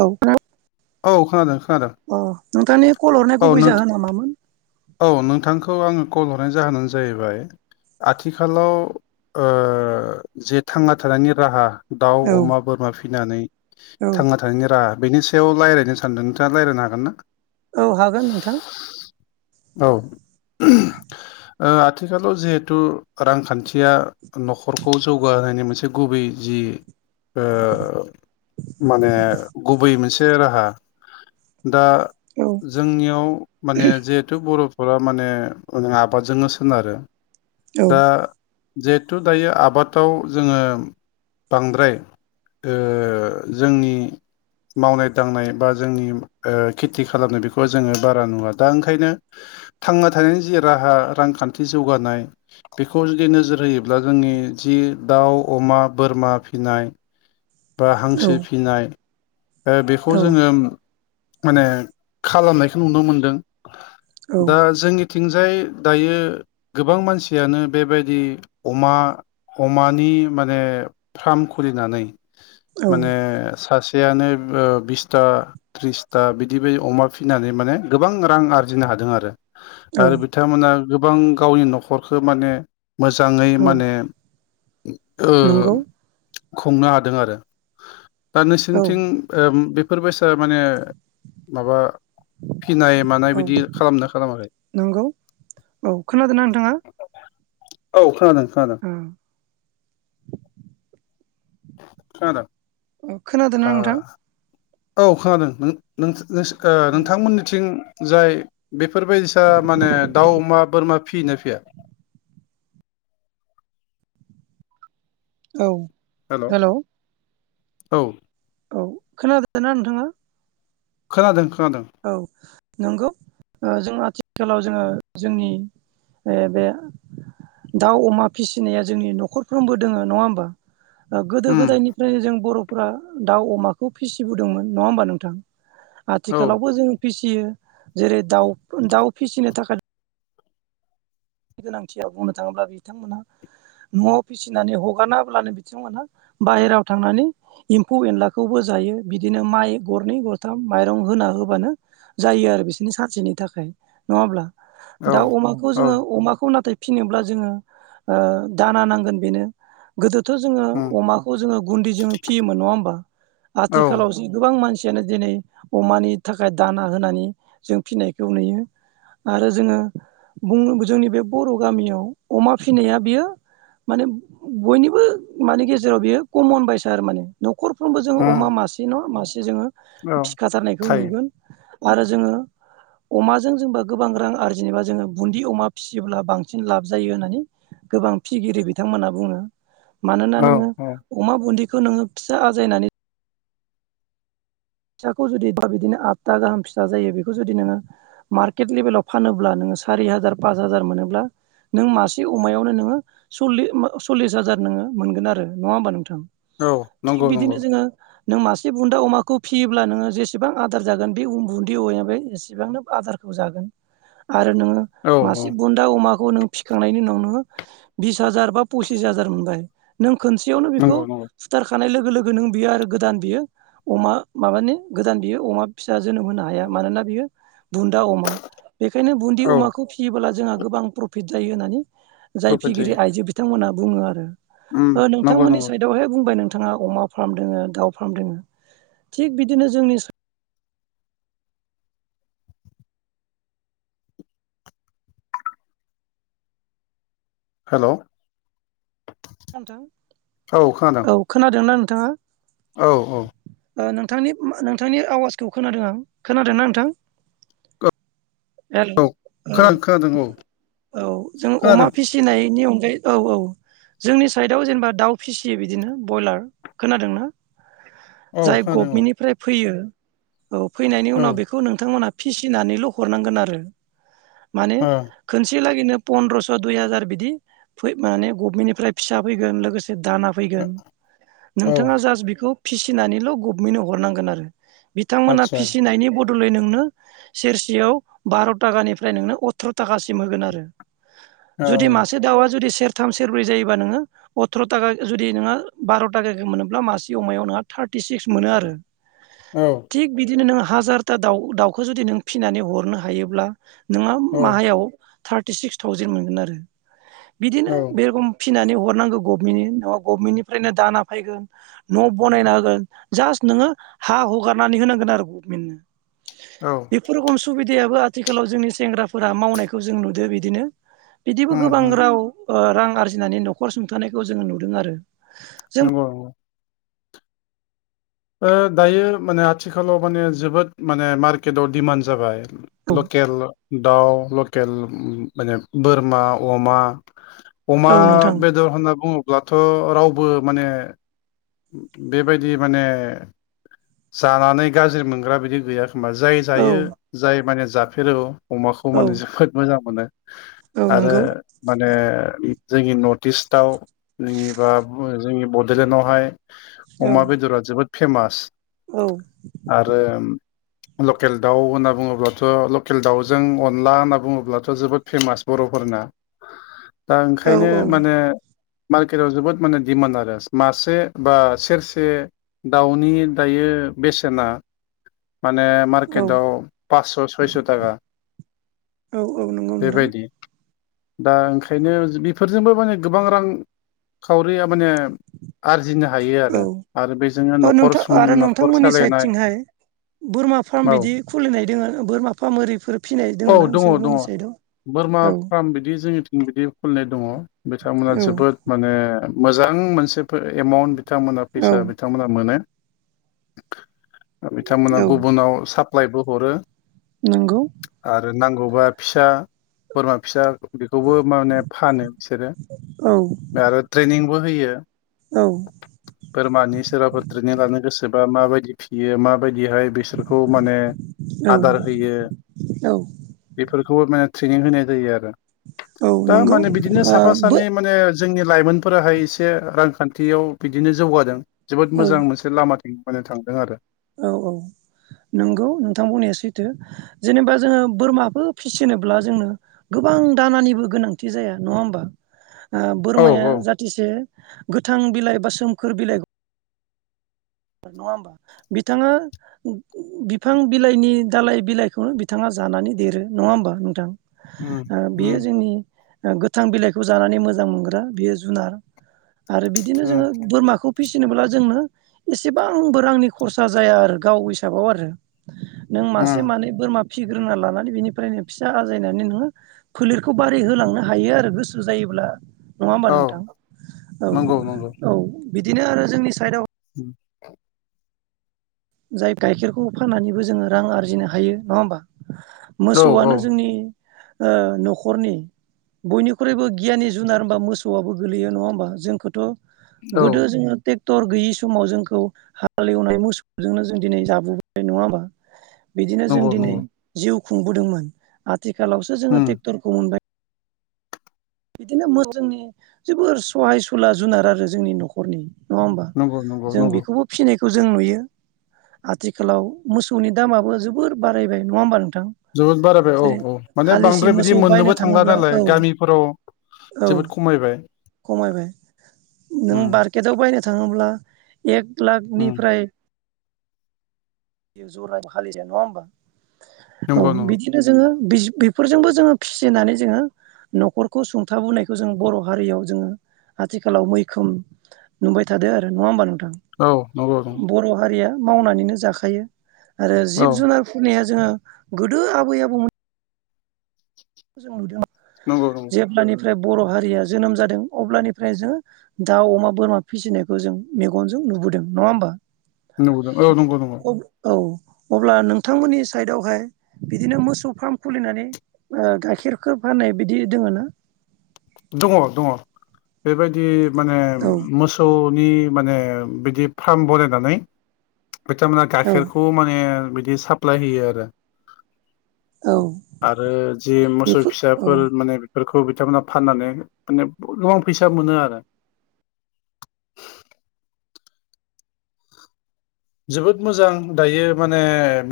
औ। [unintelligible] औ खोनादों खोनादों नोंथांनि कल हरनाय औ गुबै नोंथा जाहोना मामोन? औ नोंथां खौ आङो कल हरनायनि जाहोनानो जाहैबाय आथिखालाव ओ जे थांना थानायनि राहा दाउ औ अमा बोरमा फिनानै औ थांना थानायनि राहा बेनि सा याव लायरायनो सानदों नोंथाङा लायरायनो हागोन ना? औ हागोन नोंथां। औ ओ आथ थिखालाव जेहेथु रांखान्थिया न'खरखौ जौगाहोनायनि मोनसे गुबै जि ओ माने गुबै मोनस से राहा दा औ जोंनियाव माने जेहेथु बर' नखरा माने ओं आबादजोंनो सोनारो औ दा जेहेथु दायो आबादाव जोङो बांद्राय ओ जोंनि मावनाय दांनाय बा जोंनि ओ खेथि खालामनाय बेखौहाय जोङो बारा नुवा दा ओंखायनो थांना थानायनि जि राहा रांखान्थि जौगानाय बेखौ जुदि नोजोर होयोब्ला जोंनि जि इ दाउ अमा बोरमा फिनाय बा औ हांसो फिनाय ओ बेखौ जोङो माने खालामनायखौ नुनो मोनदों। औ दा जोंनि थिंजाय दायो गोबां मानसियानो बेबायदि अमा अमानि माने फार्म खुलिनानै माने औ सासे सेयानो ओ बिसथा थ्रिसथा बिदि बायदि अमा फिनानै माने गोबां रां आरजिनो हा हादों आरो औ आरो बिथांमोना गोबां गावनि न'खरखौ माने मोजाङै औ माने ओ नंगौ खुंनो हा दों आरो दा औ नोंसिनिथिं ओ बेब फोरबायसा माने माबा फिनाय मानाय औ बिदि खालामदोना खालामाखै? नंगौ औ खोनादोंना नोंथाङा? औ खोनादों। खोनादों उम। खोनादों। औ खोनादोंना ओ नोंथां? औ खोनादों नों-नोंसो-नोंसो ओ औ नोंथांमोननिथिं जाय बे फोरबायदिसा माने दाउ अमा बोरमा। फियो ना फिया। औ हेल' हेलौ। औ। औ खोनादों ना नोंथांङा। खोनादों। खोनादों औ। नोंगौ ओ जों आथिखालाव जोंङो जोंनि बे बे। दाउ अमा फिसिनाया जोंनि न'खरफ्रोमबो दोंङो नंङा ओमबा। ओ गोदो उम गोदायनिफ्राय जों बर' ओ दाउ अमाखौ फिसिबोदोंमोन नंङा ओमबा नोंथां औ आथिखालावबो जों फिसियो जेरै दाउ दाउ फिसिनो थाखाय गोनांथियाव बुंनो थांङोब्ला बिथांमोना न'आव फिसिनानै हगारनाहोब्लानो बिथिंमोनहा बाहेरायाव थांनानै एम्फौ एनलाखौबो जायो बिदिनो माइ गरनै गरथाम माइरं होना होबानो जायो आरो बिसोरनि सानसेनि थाखाय। नंङाब्ला औ दाउ अमाखौ औ जोंङो अमाखौ नाथाय फिसिनोब्ला जोंङो ओ दाना नांगोन बेनो गोदो थ' जोंङो उम अमाखौ जोंङो गुनदै जोंङो फियोमोन नंङा होमबा औ आथिखालाबो गोबां मानसि जोंनो दिनै अमानि थाखाय दाना होनानि जों फिनायखौ नुयो। आरो जोंङो बुं जोंनि बे बर' गामियाव अमा फिनाया बेयो माने बयनिबो माने गेजेराव बेयो कमन बायसा आरो माने न' खरफ्रोमबो जोंङो अमा उम मासे नङा मासे जोंङो औ फिखाथारनायखौ थायो नुगोन। आरो जोंङो अमाजों जेनबा गोबां रां आरजिनोबा जोंङो बुन्दि अमा फियोब्ला बांसिन लाब जायो होननानै गोबां फिगिरि बिथांमोनना बुंङो। मानोना औ नोंङो औ अमा बुन्दिखौ नोंङो फिसा आजायनानै फिसाखौ जुदि दा बिदिनो आदथा गाहाम फिसा जायो बेखौ जुदि नोंङो मार्केट लेभेलाव फानोब्ला नों सारि हाजार पास हाजार मोनोब्ला नों मासे अमायावनो नोंङो सल्लि ओ सल्लिस हाजार नोंङो मोनगोन आरो नंङा ओमबा नोंथां? औ थिग नंगौ बिदिनो नंगौ। जोङो नों मासे बुन्दा अमाखौ फियोब्ला नोंङो जेसेबां आदार जागोन बे उ उन्दै औमाया बे इसिबांनो आजारखौ जागोन। आरो नोंङो औ मासे औ बुन्दा अमा खौ नों फिखांनायनि उनाव नो बिस हाजार बा फसिस हाजार मोनबाय नों खोनसेयावनो बेखौ नंगौ नंगौ फुथारखानाय लोगो लोगो नों बियो आरो गोदान बियो अमा माबानि गोदान बियो अमा फिसा जोनोम होनो हाया मानोना बियो बुन्दा अमा बेखायनो बुनदि औ अमाखौ फियोबोब्ला जोंहा गोबां प्रफिट जायो होननानै‌ जाय प्रफिट फिगिरि जायो आइजो बिथांमोना बुंङो आरो उम ओ नंगौ नोंथांमोननि नंगौ साइदआवहाय बुंबाय नों थांङा अमा फार्म दोंङो दाउ फार्म दोंङो थिग बिदिनो जोंनिस हेलौ खोनादों औ खोनादोंना नोंथांङा? औ औ ओ नोंथांनि नोंथांनि आवासखौ खोनादों आं खोनादोंना नोंथां? हेल' औ औ खोनादों खोनादों औ औ जों अमा खोनादों फिसिनायनि अन बे औ औ जोंनि साइदआव जेनेबा दाउ फिसियो बिदिनो बयलार खोनादोंना? औ जाय खोनादों औ गभमेन्टनिफ्राय फैयो औ फैनायनि औ उनाव बेखौ नोंथांमोना फिसिनानैल हरनांगोन आरो। माने ओ खोनसे लागैनो पन्द्रस' दुइ हाजार बिदि फै माने गभमेन्टनिफ्राय फिसा फैगोन लोगोसे दाना फैगोन औ नोंथांङा जास्ट बेखौ फिसिनानैल' गभमेन्टनो हरनांगोन आरो बिथांमोना आदसा फिसिनायनि बद बदलै नोंनो सेरसेयाव बार' ताखानिफ्राय नोंनो अथ्र थाखासिम होगोन आरो। जुदि औ मासे दाउआ जुदि सेरथाम सेरब्रै जायो बा नोंङो अथ्र' थाखा जुदि नोंङहा बार' थाखा मोनोब्ला मासे अमायाव नोंहा थार्टिसिक्स मोनो आरो। औ थिग बिदिनो नों हाजारथा दाउ दाउखौ जुदि नों फिसिनानै हरनो हायोब्ला नोंहा औ माहायाव थार्टि सिक्स थावजेेन मोनगोन आरो बिदिनो औ बेरखम फिनानै हरनांगौ गभमेन्टनि नंङा गभमेन्टनिफ्रायनो दाना फैगोन न' बनायना होगोन जास्ट नोंङो हा हगारनानै होनांगोन आरो औ गभमेन्टनो। बेफोर रखम सुबिदायाबो आथिखालाव जोंनि सेंग्राफोरा मावनायखौ जों नुदो बिदिनो। बिदिबो उम गोबां राव ओ रां आरजिनानै न'खर सुंथानायखौ जोंङो नुदों आरो। जों नंगौ नंगौ ओ दायो माने आथिखालाव माने जोबोद माने मार्केटाव दिडमान्ड जाबाय। औ लकेल दाउ लकेल माने बोरमा अमा अमा औ नोंथां बेदर होनना बुंङो ब्लाथ' रावबो माने बेबायदि माने जानानै गाज्रि मोनग्रा बिदि गैया। एखबा जाय औ जायो जाय माने जाफेरो अमाखौ औ माने जोबोद मोजां मोनो। औ आरो नंगौ माने जोंनि नर्थ इस्ट दाव जेनिबा जोंनि बड'लेण्डआवहाय औ अमा बेदरा जोबोद फेमास औ आरो लकेल दाउ होनना बुंङोब्लाथ' लकेल दाउजों अनला होनना बुंङोब्लाथ' जोबोद फेमास बर'फोरना। दा औ ओंखायनो औ माने मार्केटाव जोबोद माने डिमान्ड आरो मासे बा सेरसे दाउनि दायो बेसेना माने औ मार्केटाव पासस' सयस' थाखा औ औ नंगौ नोंथां। बेबायदि दा ओंखायनो बेफोरजोंबो माने गोबां रां खावरिया माने आरजि औ औ नोंथां सुं आरो न'खर नोंथांमोननि सालायनाय साइदथिंहाय बोरमा फार्म औ बिदि खुलिनाय दोङ बोरमा फार्म ओरफोर फिनाय औ दंङ ना दङ दङ नोंसोरनि साइदआव बोरमा फार्म बिदि जोंनि बिदि खुलिनाय दंङ बिथांमोना औ जोबोद माने मोजां मोनसे एमाउन्ट बिथांमोना औ फैसा बिथांमोना मोनो। बिथांमोना गुबुनाव साप्लाायबो हरो।। नोंगौ आरो नांगौबा फिसा बोरमा फिसा बेखौबो माने फानो बिसोरो औ आरो ट्रेनिंबो होयो। औ बोरमानि सोरबाफोर ट्रेनिं लानो गोसोबा माबायदि फियो माबायदि बिहाय बिसोरखौ माने औ आदार होयो औ बेफ खौ माने ट्रेनिं होनाय जायो आरो औ दा नंगौ माने बिदिनो ओ साफा बो सानै माने जोंनि लाइमोनफोराहाय एसे रांखान्थियाव बिदिनो जौगादों जोबोद औ मोजां मोनसे लामा मोनो थांदों आरो औ औ नंगौ नोंथां बुंनाया सैथो जेनेबा जोंङो बोरमाखौ फिसिनोब्ला जोंनो गोबां गोबां दानानिबो गोनांथि जाया नङा होमबा। ओ औ बोरमाया औ जाहाथेसे गोथां बिलाइ बा सोमखोर बिलाइ नङा होमबा बिथाङा बिफां बिलाइनि दालाइ बिलाइखौनो बिथाङा जानानै देरो नङा होनबा नोंथां उम ओ बि उम जोंनि गोथां बिलाइखौ जानानै मोजां मोनग्रा बियो जुनार आरो उम बिदिनो बोरमाखौ फिसिनोब्ला जोंनो एसेबांबो रांनि खरसा जाया आरो गाव हिसाबाव आरो नों मासे उम मानै बोरमा फिसिग्रोना लानानै बेनिफ्रायनो फिसा आजायनानै नोङो फोलिरखौ बारै होलांनो हायो आरो गोसो जायो ब्ला नङा होनबा औ नोंथां औ नंगौ नंगौ औ बिदिनो आरो जोंनि साइत [inaudible] जाय गाइखेरखौ फाननानैबो जोङो रां आरजिनो हायो नङा होमबा। औ मोसौआनो औ जोंनि ओ न'खरनि बयनिख्रुइबो गियानि जुनार होनबा मोसौआबो गोलैयो नङा होमबा जोंखौथ' औ गोदो जोङो ट्रेक्टर गैयि समाव जोंखौ हालेवनाय मोसौ जोंनो जों दिनै जाबोबाय नङा होमा बिदिनो जों नंगौ दिनै नंगौ जिउ खुंबोदोंमोन आथिखालावसो उम जोङो ट्रेक्ट'रखौ मोनबाय। बिदिनो मो जोंनि जोबोर सहाय सुला जुनार आरो जोंनि न'खरनि। नङा होमबा नंगौ नंगौ जों नंगौ बेखौबो फिसि खौ जों नुयो आथिखालाव मोसौनि दामाबो जोबोर बारायबाय नङा होमबा नों थां जोबोद बारायबाय औ जेरै औ माने हालिसे बांद्राय बिदि मोसौ बायनो मोननोबो थांला थाङोब्ला नालाय औ गामिफोराव औ जोबोद खमायबाय खमायबाय नों उम बार्केटआव बायनो थाङोब्ला एक उम लाखनिफ्राय जरा हालिजाया नङा होमबा नंगौ औ नंगौ बिदिनो जोङो बेस बेफोरजोंबो जोङो फिसिनानै जोङो न'खरखौ सुंथाबोनायखौ जों बर' हारियाव जोङो आथिखालाव मैखोम नुबाय थादो आरो नङा होमबा नों था औ नंगौ नंगौ बर' हारिया मावनानैनो जाखायो आरो औ जिब-जुनारफोरनिया जोङो गोदो आबै-आबौमोन जों नुदों नंगौ नंगौ ओमफ्राय बर' हारिया जोनोम जादों अब्लानिफ्राय जोङो दाउ, अमा, बोरमा फिसिनायखौ जों मेगनजों नुबोदों नङा होमबा नंगौदों औ नंगौ नंगौ औ अब्ला नोंथांमोननि साइदआवहाय बिदिनो मोसौ फार्म खुलिनानै ओ गाइखेरखो फाननाय बिदि दोङो ना दङ-दङ बेबायदि माने औ मोसौ नि माने बिदि फार्म बनायनानै बिथांमोना औ गाइखेरखौ माने बिदि साप्लाय होयो आरो औ आरो जि मोसौ बेफोर फिसाफोर औ माने बेफोरखौ बिथांमोना फाननानै माने गोबां फैसा मोनो आरो जोबोद मोजां दायो माने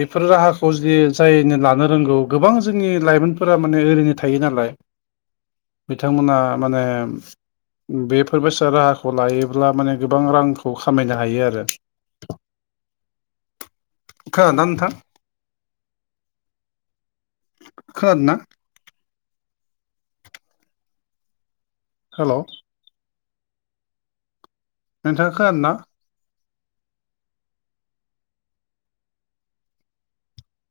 बेफोर राहाखौ जुदि जायनो लानो रोंगौ गोबां जोंनि लाइमोनफोरा माने ओरैनो थायो नालाय बिथांमोना माने बेफोर बेसा राहाखौ लायोब्ला माने गोबां रांखौ खामायनो हायो आरो खोनादोना नोंथां? खोनादो ना हेलौ नोंथां खोनादो ना